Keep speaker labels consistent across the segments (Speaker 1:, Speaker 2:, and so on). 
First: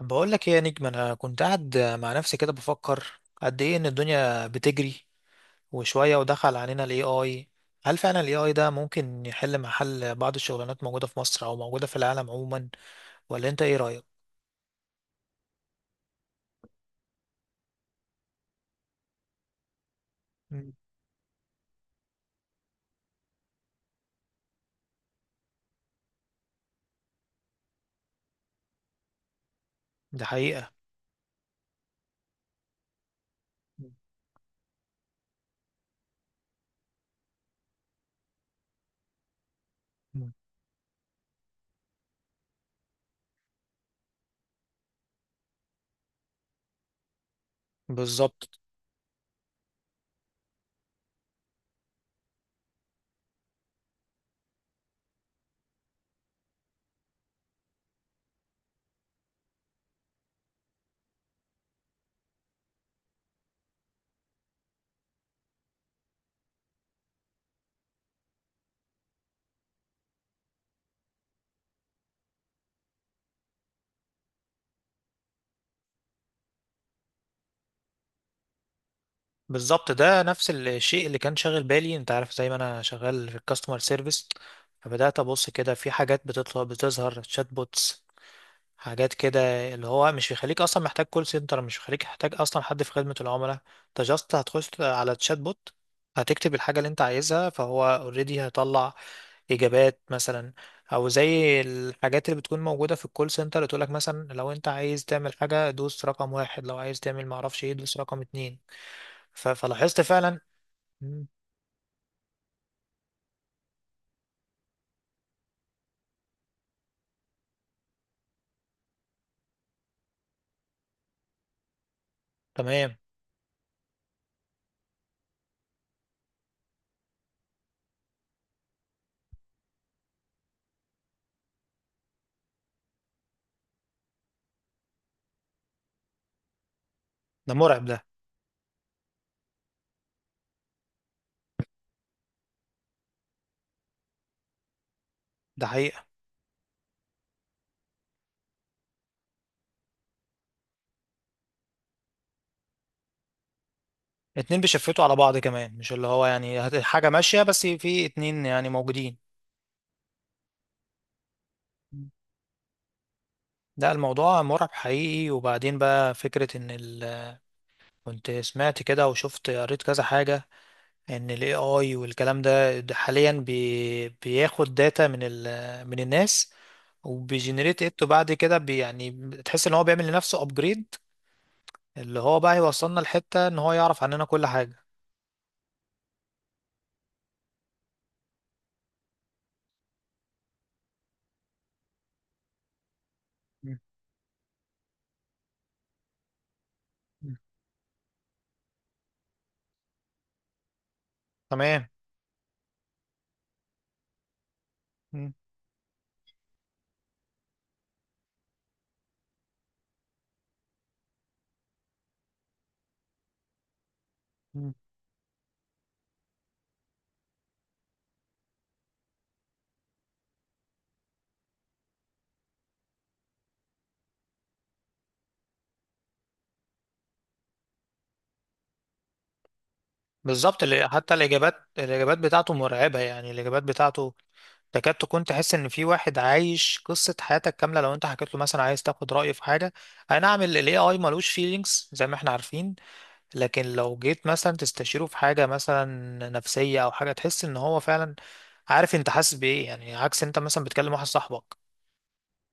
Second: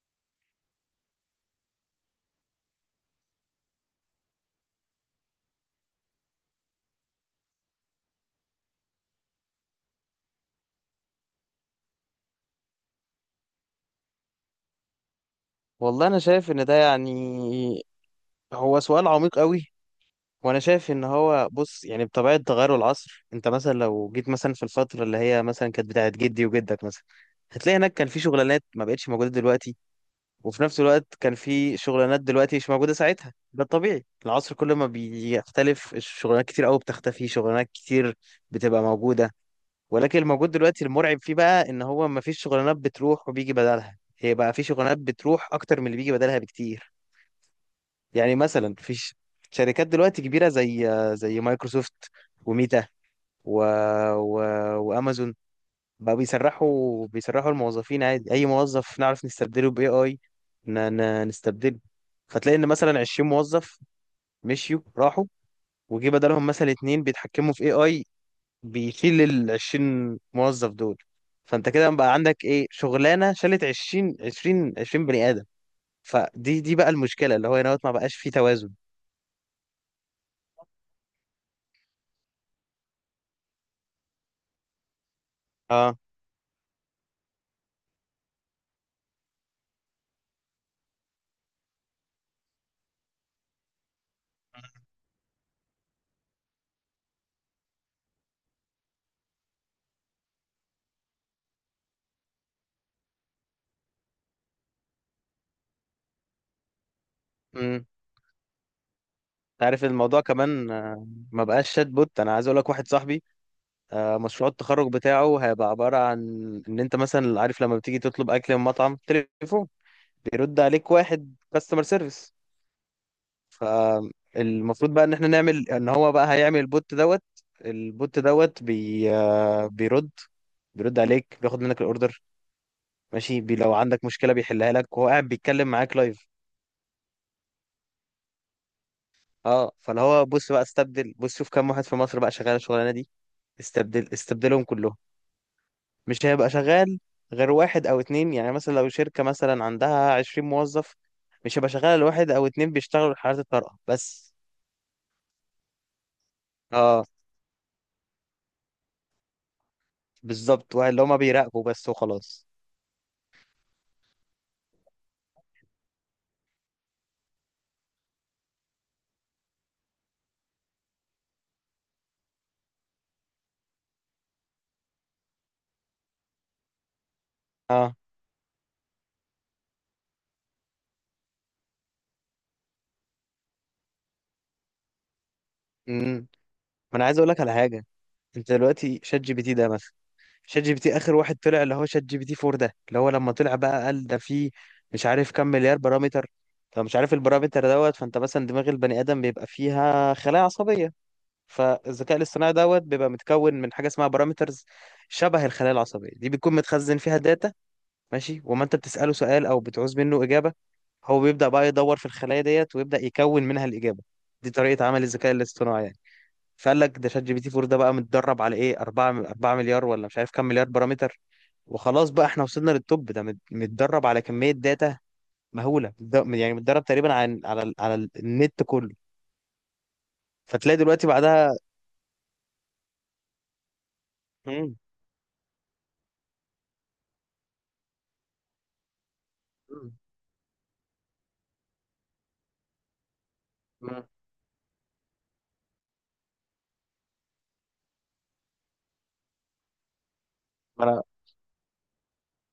Speaker 1: بقول لك ايه يا نجم، انا كنت قاعد مع نفسي كده بفكر قد ايه ان الدنيا بتجري وشويه ودخل علينا الاي اي. هل فعلا الاي اي ده ممكن يحل محل بعض الشغلانات موجوده في مصر او موجوده في العالم عموما؟ ولا انت ايه رايك؟
Speaker 2: والله انا شايف ان ده يعني هو سؤال عميق قوي. وانا
Speaker 1: مم.
Speaker 2: شايف ان هو بص يعني بطبيعه تغير العصر. انت مثلا لو جيت مثلا في الفتره اللي هي مثلا كانت بتاعت جدي وجدك مثلا، هتلاقي هناك كان في شغلانات ما بقتش موجوده دلوقتي.
Speaker 1: ده
Speaker 2: وفي
Speaker 1: حقيقه.
Speaker 2: نفس الوقت كان في شغلانات دلوقتي مش موجوده ساعتها. ده الطبيعي، العصر كل ما بيختلف الشغلانات كتير قوي بتختفي، شغلانات كتير بتبقى موجوده. ولكن
Speaker 1: مم.
Speaker 2: الموجود دلوقتي المرعب فيه بقى ان هو ما فيش شغلانات بتروح وبيجي بدلها، هي بقى في شغلانات بتروح اكتر من اللي بيجي بدلها بكتير. يعني
Speaker 1: بالظبط.
Speaker 2: مثلا في شركات دلوقتي كبيرة زي مايكروسوفت وميتا و... و... وامازون بقى بيسرحوا الموظفين عادي. اي موظف نعرف نستبدله باي اي، نستبدله. فتلاقي ان مثلا 20 موظف مشيوا راحوا، وجي بدلهم مثلا اتنين بيتحكموا في اي اي بيشيل ال 20 موظف دول. فانت كده بقى عندك ايه؟ شغلانة شالت 20 20 20 بني ادم. فدي بقى المشكلة، اللي هو هنا ما بقاش فيه توازن.
Speaker 1: بالظبط، ده نفس الشيء اللي كان شاغل بالي. انت عارف زي ما انا شغال في الكاستمر سيرفيس، فبدات ابص كده في
Speaker 2: اه،
Speaker 1: حاجات بتطلع بتظهر شات بوتس، حاجات كده، اللي هو مش بيخليك اصلا محتاج كول سنتر، مش بيخليك محتاج اصلا حد في خدمة العملاء. انت جاست هتخش على تشات بوت، هتكتب الحاجة اللي انت عايزها فهو اوريدي هيطلع اجابات مثلا. او زي الحاجات اللي بتكون موجودة في الكول سنتر اللي تقولك مثلا لو انت عايز تعمل حاجة دوس رقم واحد، لو عايز تعمل معرفش ايه دوس رقم اتنين. ف-
Speaker 2: عارف
Speaker 1: فلاحظت
Speaker 2: الموضوع
Speaker 1: فعلا.
Speaker 2: كمان.
Speaker 1: مم،
Speaker 2: ما بقاش شات بوت. انا عايز اقول لك واحد صاحبي مشروع التخرج بتاعه هيبقى عباره عن ان انت مثلا عارف لما بتيجي تطلب اكل من مطعم تليفون، بيرد عليك واحد كاستمر سيرفيس.
Speaker 1: تمام.
Speaker 2: فالمفروض بقى ان احنا نعمل ان هو بقى هيعمل البوت دوت بي آه، بيرد عليك، بياخد منك الاوردر ماشي، لو عندك مشكله بيحلها لك وهو قاعد بيتكلم معاك لايف.
Speaker 1: ده مرعب ده.
Speaker 2: اه، فاللي هو بص بقى استبدل. بص شوف كام واحد في مصر بقى شغال الشغلانه دي، استبدلهم كلهم.
Speaker 1: ده حقيقة.
Speaker 2: مش هيبقى شغال غير واحد او اتنين. يعني مثلا لو شركة مثلا عندها 20 موظف، مش هيبقى شغال غير واحد او اتنين بيشتغلوا حالات الطارئة بس.
Speaker 1: اتنين بيشفتوا على بعض كمان، مش اللي هو يعني
Speaker 2: اه
Speaker 1: حاجة ماشية، بس في اتنين يعني موجودين.
Speaker 2: بالظبط، واحد اللي هما بيراقبوا بس وخلاص.
Speaker 1: ده الموضوع مرعب حقيقي. وبعدين بقى فكرة ان كنت سمعت كده وشفت قريت كذا حاجة، ان ال AI والكلام ده حاليا بياخد داتا من من الناس، وبيجنريت
Speaker 2: اه.
Speaker 1: ات، وبعد كده يعني تحس ان هو بيعمل لنفسه ابجريد. اللي هو بقى يوصلنا لحتة ان هو يعرف عننا كل حاجة.
Speaker 2: امم ما انا عايز اقول لك على حاجة. انت دلوقتي شات جي بي تي ده مثلا، شات جي بي تي اخر واحد طلع اللي هو شات جي بي تي 4 ده، اللي هو لما طلع
Speaker 1: مم.
Speaker 2: بقى قال ده فيه مش عارف كام مليار بارامتر. فمش عارف
Speaker 1: مم.
Speaker 2: البارامتر دوت. فانت مثلا دماغ البني ادم بيبقى فيها خلايا عصبية،
Speaker 1: تمام.
Speaker 2: فالذكاء الاصطناعي دوت بيبقى متكون من حاجه اسمها بارامترز
Speaker 1: مم.
Speaker 2: شبه الخلايا العصبيه دي، بتكون متخزن فيها داتا. ماشي. وما انت بتساله سؤال او بتعوز منه اجابه، هو بيبدا بقى يدور في الخلايا ديت ويبدا يكون منها الاجابه. دي
Speaker 1: مم.
Speaker 2: طريقه عمل الذكاء الاصطناعي يعني. فقال لك ده شات جي بي تي 4 ده بقى متدرب على ايه؟ 4 مليار ولا مش عارف كام مليار بارامتر. وخلاص بقى احنا وصلنا للتوب. ده متدرب على كميه داتا مهوله، يعني متدرب تقريبا على النت كله.
Speaker 1: بالظبط.
Speaker 2: فتلاقي دلوقتي
Speaker 1: حتى
Speaker 2: بعدها.
Speaker 1: الإجابات، الإجابات بتاعته مرعبة. يعني الإجابات بتاعته
Speaker 2: مم.
Speaker 1: تكاد تكون تحس ان في واحد عايش قصة حياتك كاملة، لو انت حكيت له مثلا عايز تاخد رأيه في حاجة. اي نعم، ال AI ملوش feelings زي ما احنا عارفين، لكن لو
Speaker 2: مم.
Speaker 1: جيت مثلا تستشيره في حاجة مثلا نفسية او حاجة، تحس ان هو فعلا عارف انت حاسس بايه. يعني عكس انت مثلا بتكلم
Speaker 2: مم.
Speaker 1: واحد صاحبك.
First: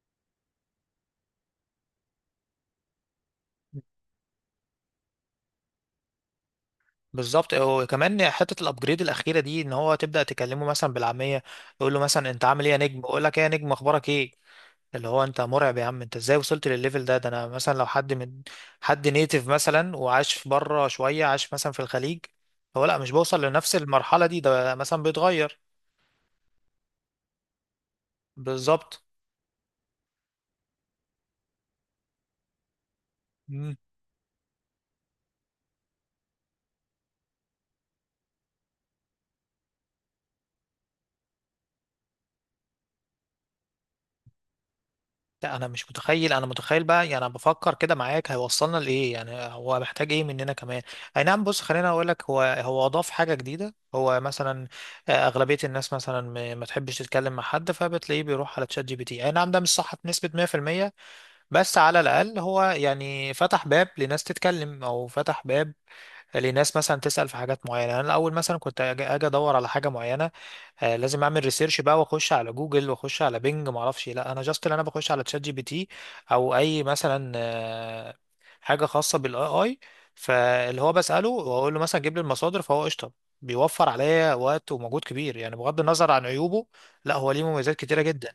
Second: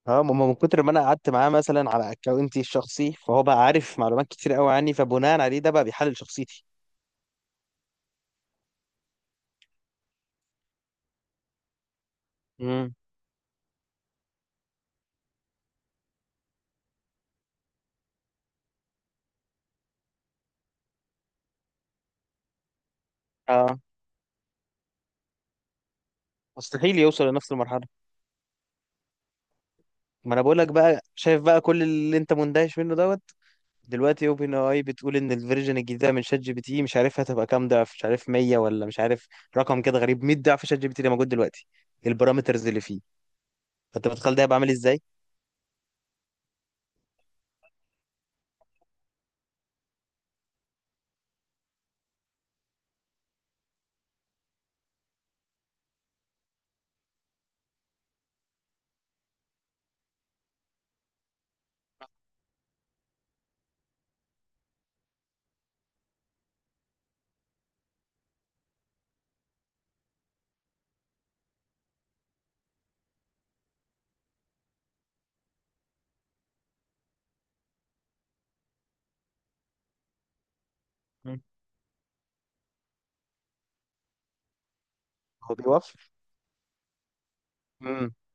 Speaker 2: اه، ما هو من كتر ما انا قعدت معاه مثلا على اكونتي الشخصي فهو بقى عارف معلومات كتير قوي عني، فبناء عليه ده بقى بيحلل شخصيتي.
Speaker 1: بالظبط. وكمان حته الابجريد الاخيره دي ان هو تبدا تكلمه مثلا بالعاميه، يقول له مثلا انت عامل ايه يا
Speaker 2: امم
Speaker 1: نجم، يقول لك ايه يا نجم اخبارك ايه. اللي هو انت مرعب يا عم، انت ازاي وصلت للليفل ده؟ ده انا مثلا لو حد من حد نيتيف مثلا وعاش في بره شوية، عاش مثلا في الخليج، هو لا، مش بوصل لنفس
Speaker 2: اه،
Speaker 1: المرحلة دي. ده مثلا بيتغير.
Speaker 2: مستحيل يوصل لنفس المرحله.
Speaker 1: بالظبط.
Speaker 2: ما انا بقول لك بقى شايف بقى كل اللي انت مندهش منه دوت.
Speaker 1: مم.
Speaker 2: دلوقتي اوبن اي بتقول ان الفيرجن الجديده من شات جي بي تي مش عارف هتبقى كام ضعف، مش عارف 100 ولا مش عارف، رقم كده غريب، 100 ضعف شات جي بي تي اللي موجود دلوقتي، البارامترز اللي فيه. فانت متخيل ده هيبقى عامل ازاي؟
Speaker 1: لا انا مش متخيل. انا متخيل بقى، يعني انا بفكر كده معاك هيوصلنا لايه. يعني هو محتاج ايه مننا كمان؟ اي نعم، بص خليني اقول لك، هو اضاف حاجة جديدة، هو مثلا اغلبية الناس مثلا ما تحبش تتكلم مع حد، فبتلاقيه بيروح على تشات جي بي تي. اي نعم، ده مش صح بنسبة 100%، بس على الأقل هو يعني فتح باب لناس تتكلم، أو فتح باب لناس مثلا تسأل في حاجات معينة. أنا الأول مثلا كنت أجي أدور على حاجة معينة، آه لازم أعمل ريسيرش بقى، وأخش على جوجل وأخش على بينج معرفش إيه. لا، أنا جاست اللي أنا بخش على تشات جي بي تي، أو أي مثلا حاجة خاصة بالاي اي، فاللي هو بسأله
Speaker 2: مم.
Speaker 1: وأقول له مثلا جيب لي المصادر فهو قشطة. بيوفر عليا وقت ومجهود كبير. يعني
Speaker 2: هو
Speaker 1: بغض النظر
Speaker 2: بيوفر.
Speaker 1: عن عيوبه، لا هو ليه مميزات كتيرة جدا.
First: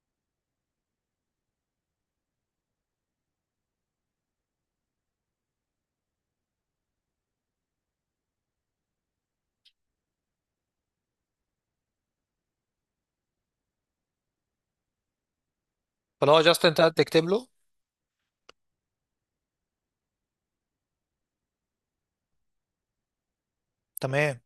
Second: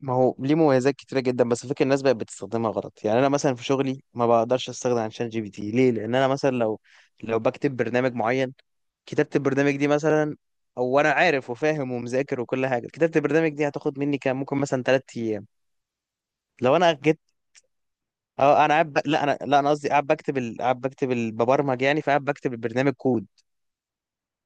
Speaker 2: ما هو ليه مميزات كتيرة جدا. بس فكرة الناس بقت بتستخدمها غلط. يعني أنا مثلا في شغلي ما بقدرش أستخدم عن شات جي بي تي. ليه؟ لأن أنا مثلا لو بكتب برنامج معين، كتابة البرنامج دي مثلا، أو أنا عارف وفاهم ومذاكر وكل حاجة، كتابة البرنامج دي هتاخد مني كام؟ ممكن مثلا 3 أيام.
Speaker 1: فاللي هو جاست
Speaker 2: لو
Speaker 1: أنت
Speaker 2: أنا جيت،
Speaker 1: تكتب له.
Speaker 2: أه أنا قاعد لا أنا قصدي قاعد بكتب ببرمج يعني. فقاعد بكتب البرنامج كود.
Speaker 1: تمام.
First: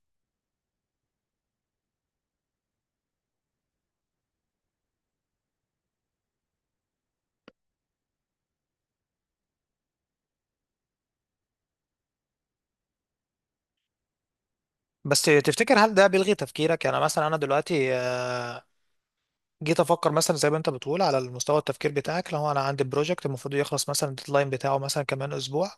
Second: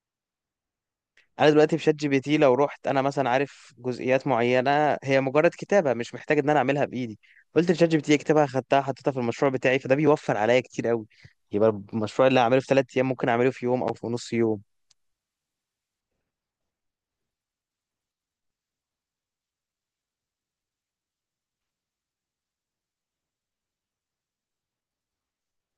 Speaker 2: انا دلوقتي في شات جي بي تي لو رحت انا مثلا عارف جزئيات معينه هي مجرد كتابه مش محتاج ان انا اعملها بايدي، قلت لشات جي بي تي اكتبها، خدتها حطيتها في المشروع بتاعي، فده بيوفر عليا كتير قوي. يبقى المشروع اللي هعمله في 3 ايام ممكن اعمله في يوم او في نص يوم.
Speaker 1: بس تفتكر هل ده بيلغي تفكيرك؟ يعني مثلا انا دلوقتي جيت افكر مثلا زي ما انت بتقول، على المستوى التفكير بتاعك، لو انا عندي بروجكت المفروض يخلص مثلا، الديدلاين بتاعه مثلا كمان اسبوع،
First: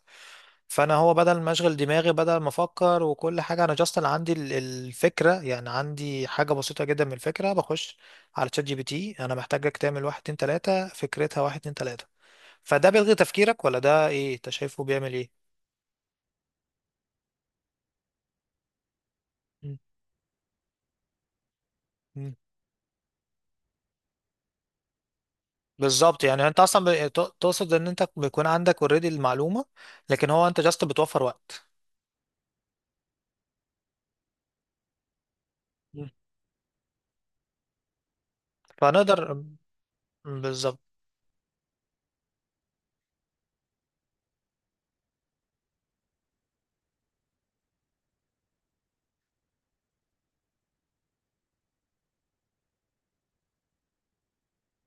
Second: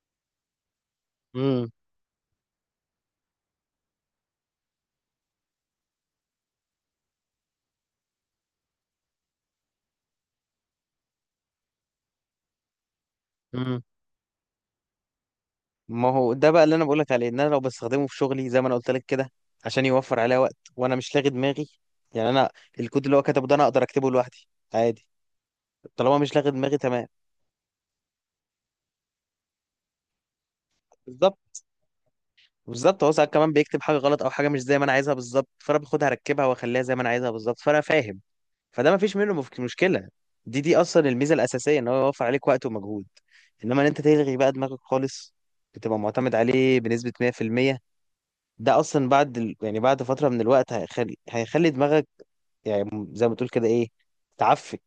Speaker 1: فانا هو بدل ما
Speaker 2: امم
Speaker 1: اشغل دماغي، بدل ما افكر وكل حاجه، انا جاست عندي الفكره، يعني عندي حاجه بسيطه جدا من الفكره، بخش على تشات جي بي تي، انا محتاجك تعمل واحد اتنين تلاته، فكرتها واحد اتنين تلاته. فده بيلغي تفكيرك ولا
Speaker 2: امم
Speaker 1: ده ايه؟ انت شايفه بيعمل
Speaker 2: ما هو ده بقى اللي انا بقولك عليه، ان انا لو بستخدمه في شغلي زي ما انا قلت لك كده
Speaker 1: ايه؟
Speaker 2: عشان يوفر عليا وقت، وانا مش لاغي دماغي. يعني انا الكود اللي هو كتبه ده انا اقدر اكتبه لوحدي عادي. طالما
Speaker 1: بالظبط.
Speaker 2: مش
Speaker 1: يعني
Speaker 2: لاغي
Speaker 1: انت
Speaker 2: دماغي
Speaker 1: اصلا
Speaker 2: تمام.
Speaker 1: تقصد ان انت بيكون عندك اوريدي المعلومه، لكن هو انت جاست بتوفر
Speaker 2: بالظبط.
Speaker 1: وقت.
Speaker 2: بالظبط هو ساعات كمان بيكتب حاجه غلط او حاجه مش زي ما انا عايزها بالظبط، فانا باخدها
Speaker 1: مم.
Speaker 2: اركبها واخليها زي ما انا عايزها بالظبط، فانا فاهم. فده ما فيش منه
Speaker 1: فنقدر.
Speaker 2: مشكله. دي
Speaker 1: بالظبط.
Speaker 2: اصلا الميزه الاساسيه، ان هو يوفر عليك وقت ومجهود. انما ان انت تلغي بقى دماغك خالص، بتبقى معتمد عليه بنسبه 100%. ده اصلا بعد يعني بعد فتره من الوقت، هيخلي دماغك، يعني زي ما تقول كده، ايه، تعفن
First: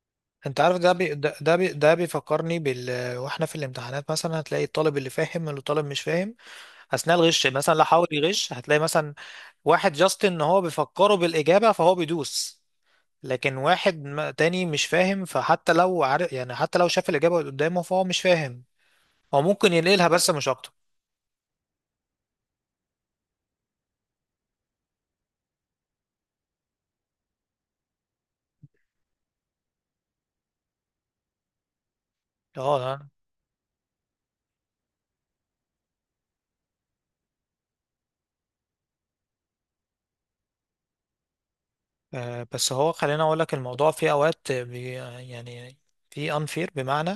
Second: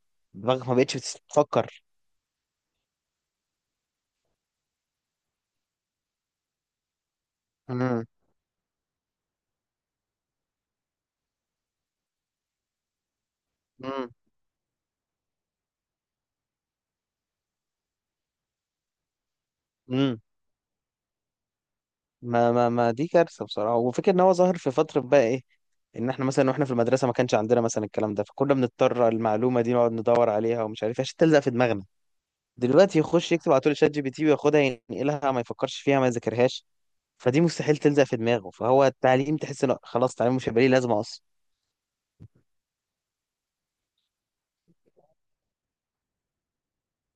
Speaker 1: انت
Speaker 2: دماغك. ما
Speaker 1: عارف،
Speaker 2: بقتش بتفكر.
Speaker 1: ده بيفكرني بال، واحنا في الامتحانات مثلا، هتلاقي الطالب اللي فاهم الطالب مش فاهم، اثناء الغش مثلا لو
Speaker 2: امم
Speaker 1: حاول يغش، هتلاقي مثلا واحد جاست ان هو بيفكره بالاجابه فهو بيدوس. لكن واحد تاني مش فاهم، فحتى لو عارف، يعني حتى لو شاف الاجابه قدامه فهو مش فاهم، هو ممكن ينقلها
Speaker 2: امم
Speaker 1: بس مش اكتر.
Speaker 2: ما ما ما دي كارثه بصراحه. وفكره ان هو ظاهر في فتره بقى، ايه، ان احنا مثلا واحنا في المدرسه ما كانش عندنا مثلا الكلام ده، فكنا بنضطر المعلومه دي نقعد ندور عليها ومش عارف إيه عشان تلزق في دماغنا. دلوقتي
Speaker 1: اه.
Speaker 2: يخش يكتب على طول شات جي بي تي وياخدها ينقلها، ما يفكرش فيها ما يذاكرهاش. فدي مستحيل تلزق في دماغه، فهو التعليم تحس انه خلاص التعليم مش هيبقى ليه لازمه اصلا.
Speaker 1: بس هو خليني اقول لك الموضوع في اوقات يعني في انفير، بمعنى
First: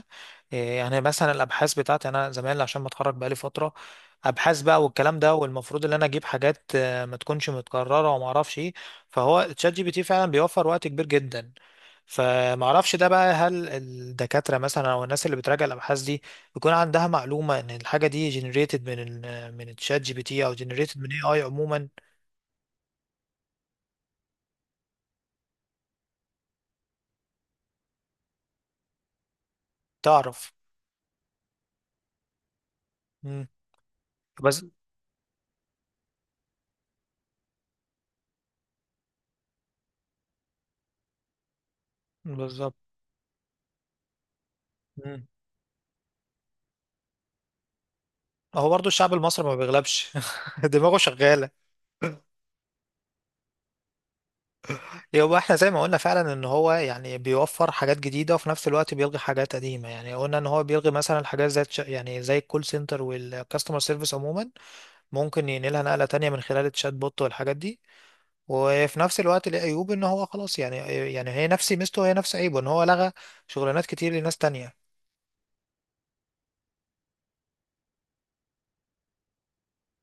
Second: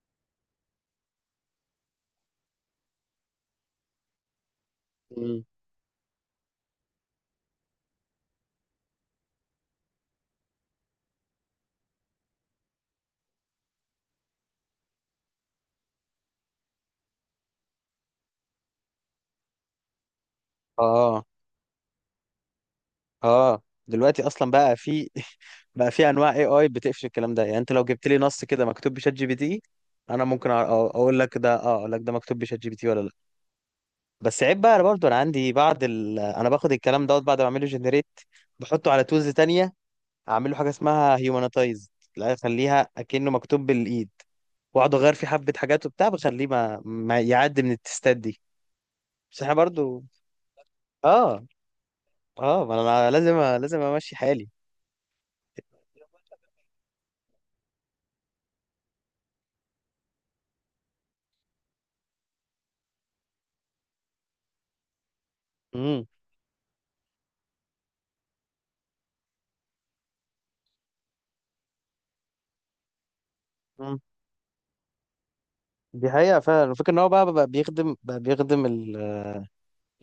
Speaker 1: يعني مثلا الابحاث بتاعتي يعني، انا زمان عشان متخرج بقالي فتره، ابحاث بقى والكلام ده،
Speaker 2: مم.
Speaker 1: والمفروض ان انا اجيب حاجات ما تكونش متكرره وما اعرفش ايه. فهو تشات جي بي تي فعلا بيوفر وقت كبير جدا. فما اعرفش ده بقى، هل الدكاتره مثلا او الناس اللي بتراجع الابحاث دي بيكون عندها معلومه ان الحاجه دي جنريتد من من الشات جي بي تي، او جنريتد من اي
Speaker 2: اه،
Speaker 1: اي عموما؟
Speaker 2: اه، دلوقتي اصلا بقى في بقى في انواع اي اي بتقفش الكلام ده. يعني انت لو جبت لي نص كده مكتوب بشات جي بي تي، انا ممكن
Speaker 1: تعرف.
Speaker 2: اقول لك ده، اه، اقول لك ده مكتوب بشات جي بي تي ولا لا.
Speaker 1: مم.
Speaker 2: بس عيب
Speaker 1: بس.
Speaker 2: بقى. انا برضو انا عندي بعض انا باخد الكلام دوت بعد ما اعمله جنريت بحطه على تولز تانية، اعمل له حاجه اسمها هيومنتايزد، لا
Speaker 1: بالظبط.
Speaker 2: اخليها اكنه مكتوب بالايد، واقعد اغير
Speaker 1: مم.
Speaker 2: فيه حبه حاجات وبتاع بخليه ما, ما يعدي من التستات دي.
Speaker 1: هو برضو الشعب
Speaker 2: بس
Speaker 1: المصري ما
Speaker 2: احنا برضو
Speaker 1: بيغلبش دماغه
Speaker 2: اه،
Speaker 1: شغالة.
Speaker 2: اه، ما انا لازم، امشي حالي.
Speaker 1: هو احنا زي ما قلنا فعلا ان هو يعني بيوفر حاجات جديدة، وفي نفس الوقت بيلغي حاجات قديمة. يعني قلنا ان هو بيلغي مثلا الحاجات زي يعني زي الكول سنتر والكاستمر سيرفيس عموما. ممكن ينقلها نقلة
Speaker 2: امم
Speaker 1: تانية من خلال الشات بوت والحاجات دي، وفي نفس الوقت ليه عيوب ان هو خلاص يعني، يعني هي نفس ميزته وهي نفس عيبه، ان هو لغى شغلانات كتير لناس تانية.
Speaker 2: دي حقيقه فعلا. الفكره ان هو بقى, بقى بيخدم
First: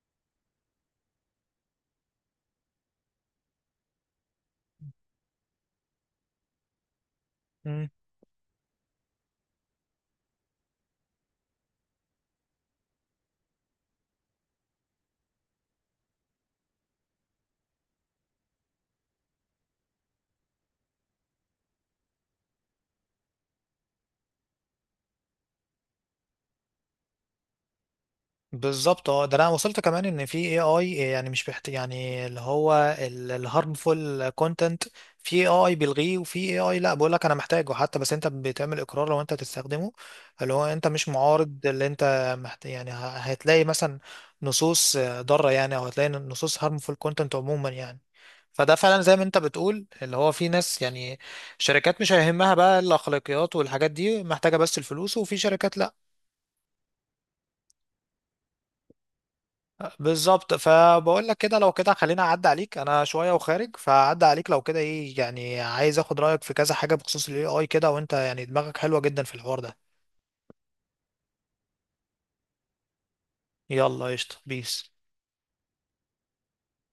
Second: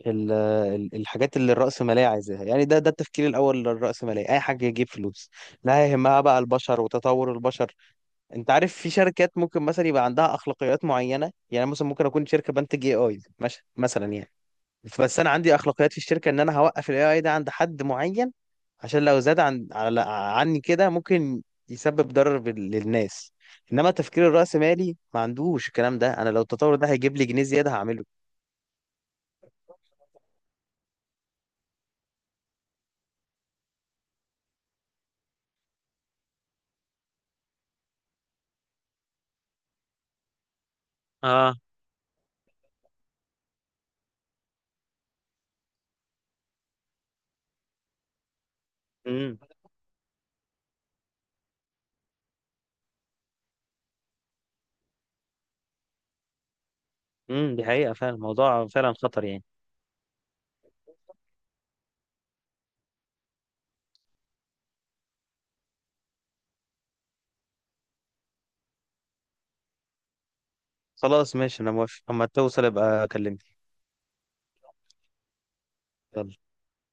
Speaker 2: ال- الحاجات اللي الرأسمالية عايزاها. يعني ده التفكير الأول للرأسمالية، أي حاجة يجيب فلوس، لا يهمها بقى البشر وتطور البشر. أنت عارف في شركات ممكن مثلا يبقى عندها أخلاقيات معينة. يعني مثلا ممكن أكون شركة بنتج اي اي مثلا يعني، بس أنا عندي أخلاقيات في الشركة إن أنا هوقف الاي اي ده عند حد معين، عشان لو زاد على عني كده ممكن يسبب ضرر للناس. إنما تفكير الرأسمالي ما عندوش الكلام ده، أنا لو التطور ده هيجيب لي جنيه زيادة هعمله.
Speaker 1: بالظبط. اه، ده انا وصلت كمان ان في اي اي يعني مش بحت، يعني اللي هو الهارمفول كونتنت، في اي اي بيلغيه وفي اي اي لا بقول لك انا محتاجه حتى، بس انت بتعمل اقرار لو انت تستخدمه، اللي هو انت مش
Speaker 2: اه.
Speaker 1: معارض، اللي انت يعني هتلاقي مثلا نصوص ضاره، يعني او هتلاقي نصوص هارمفول كونتنت عموما يعني. فده فعلا زي ما انت
Speaker 2: مم.
Speaker 1: بتقول اللي هو في ناس يعني شركات مش هيهمها بقى الاخلاقيات والحاجات دي، محتاجه بس الفلوس، وفي شركات لا.
Speaker 2: دي حقيقة فعلا. الموضوع فعلا خطر يعني.
Speaker 1: بالظبط، فبقول لك كده لو كده، خلينا اعدي عليك انا شويه وخارج، فاعدي عليك لو كده ايه، يعني عايز اخد رايك في كذا حاجه بخصوص الاي اي كده، وانت يعني دماغك حلوه جدا في الحوار ده.
Speaker 2: خلاص ماشي، انا موافق. اما توصل ابقى اكلمني.
Speaker 1: يلا قشطه، بيس.
Speaker 2: يلا.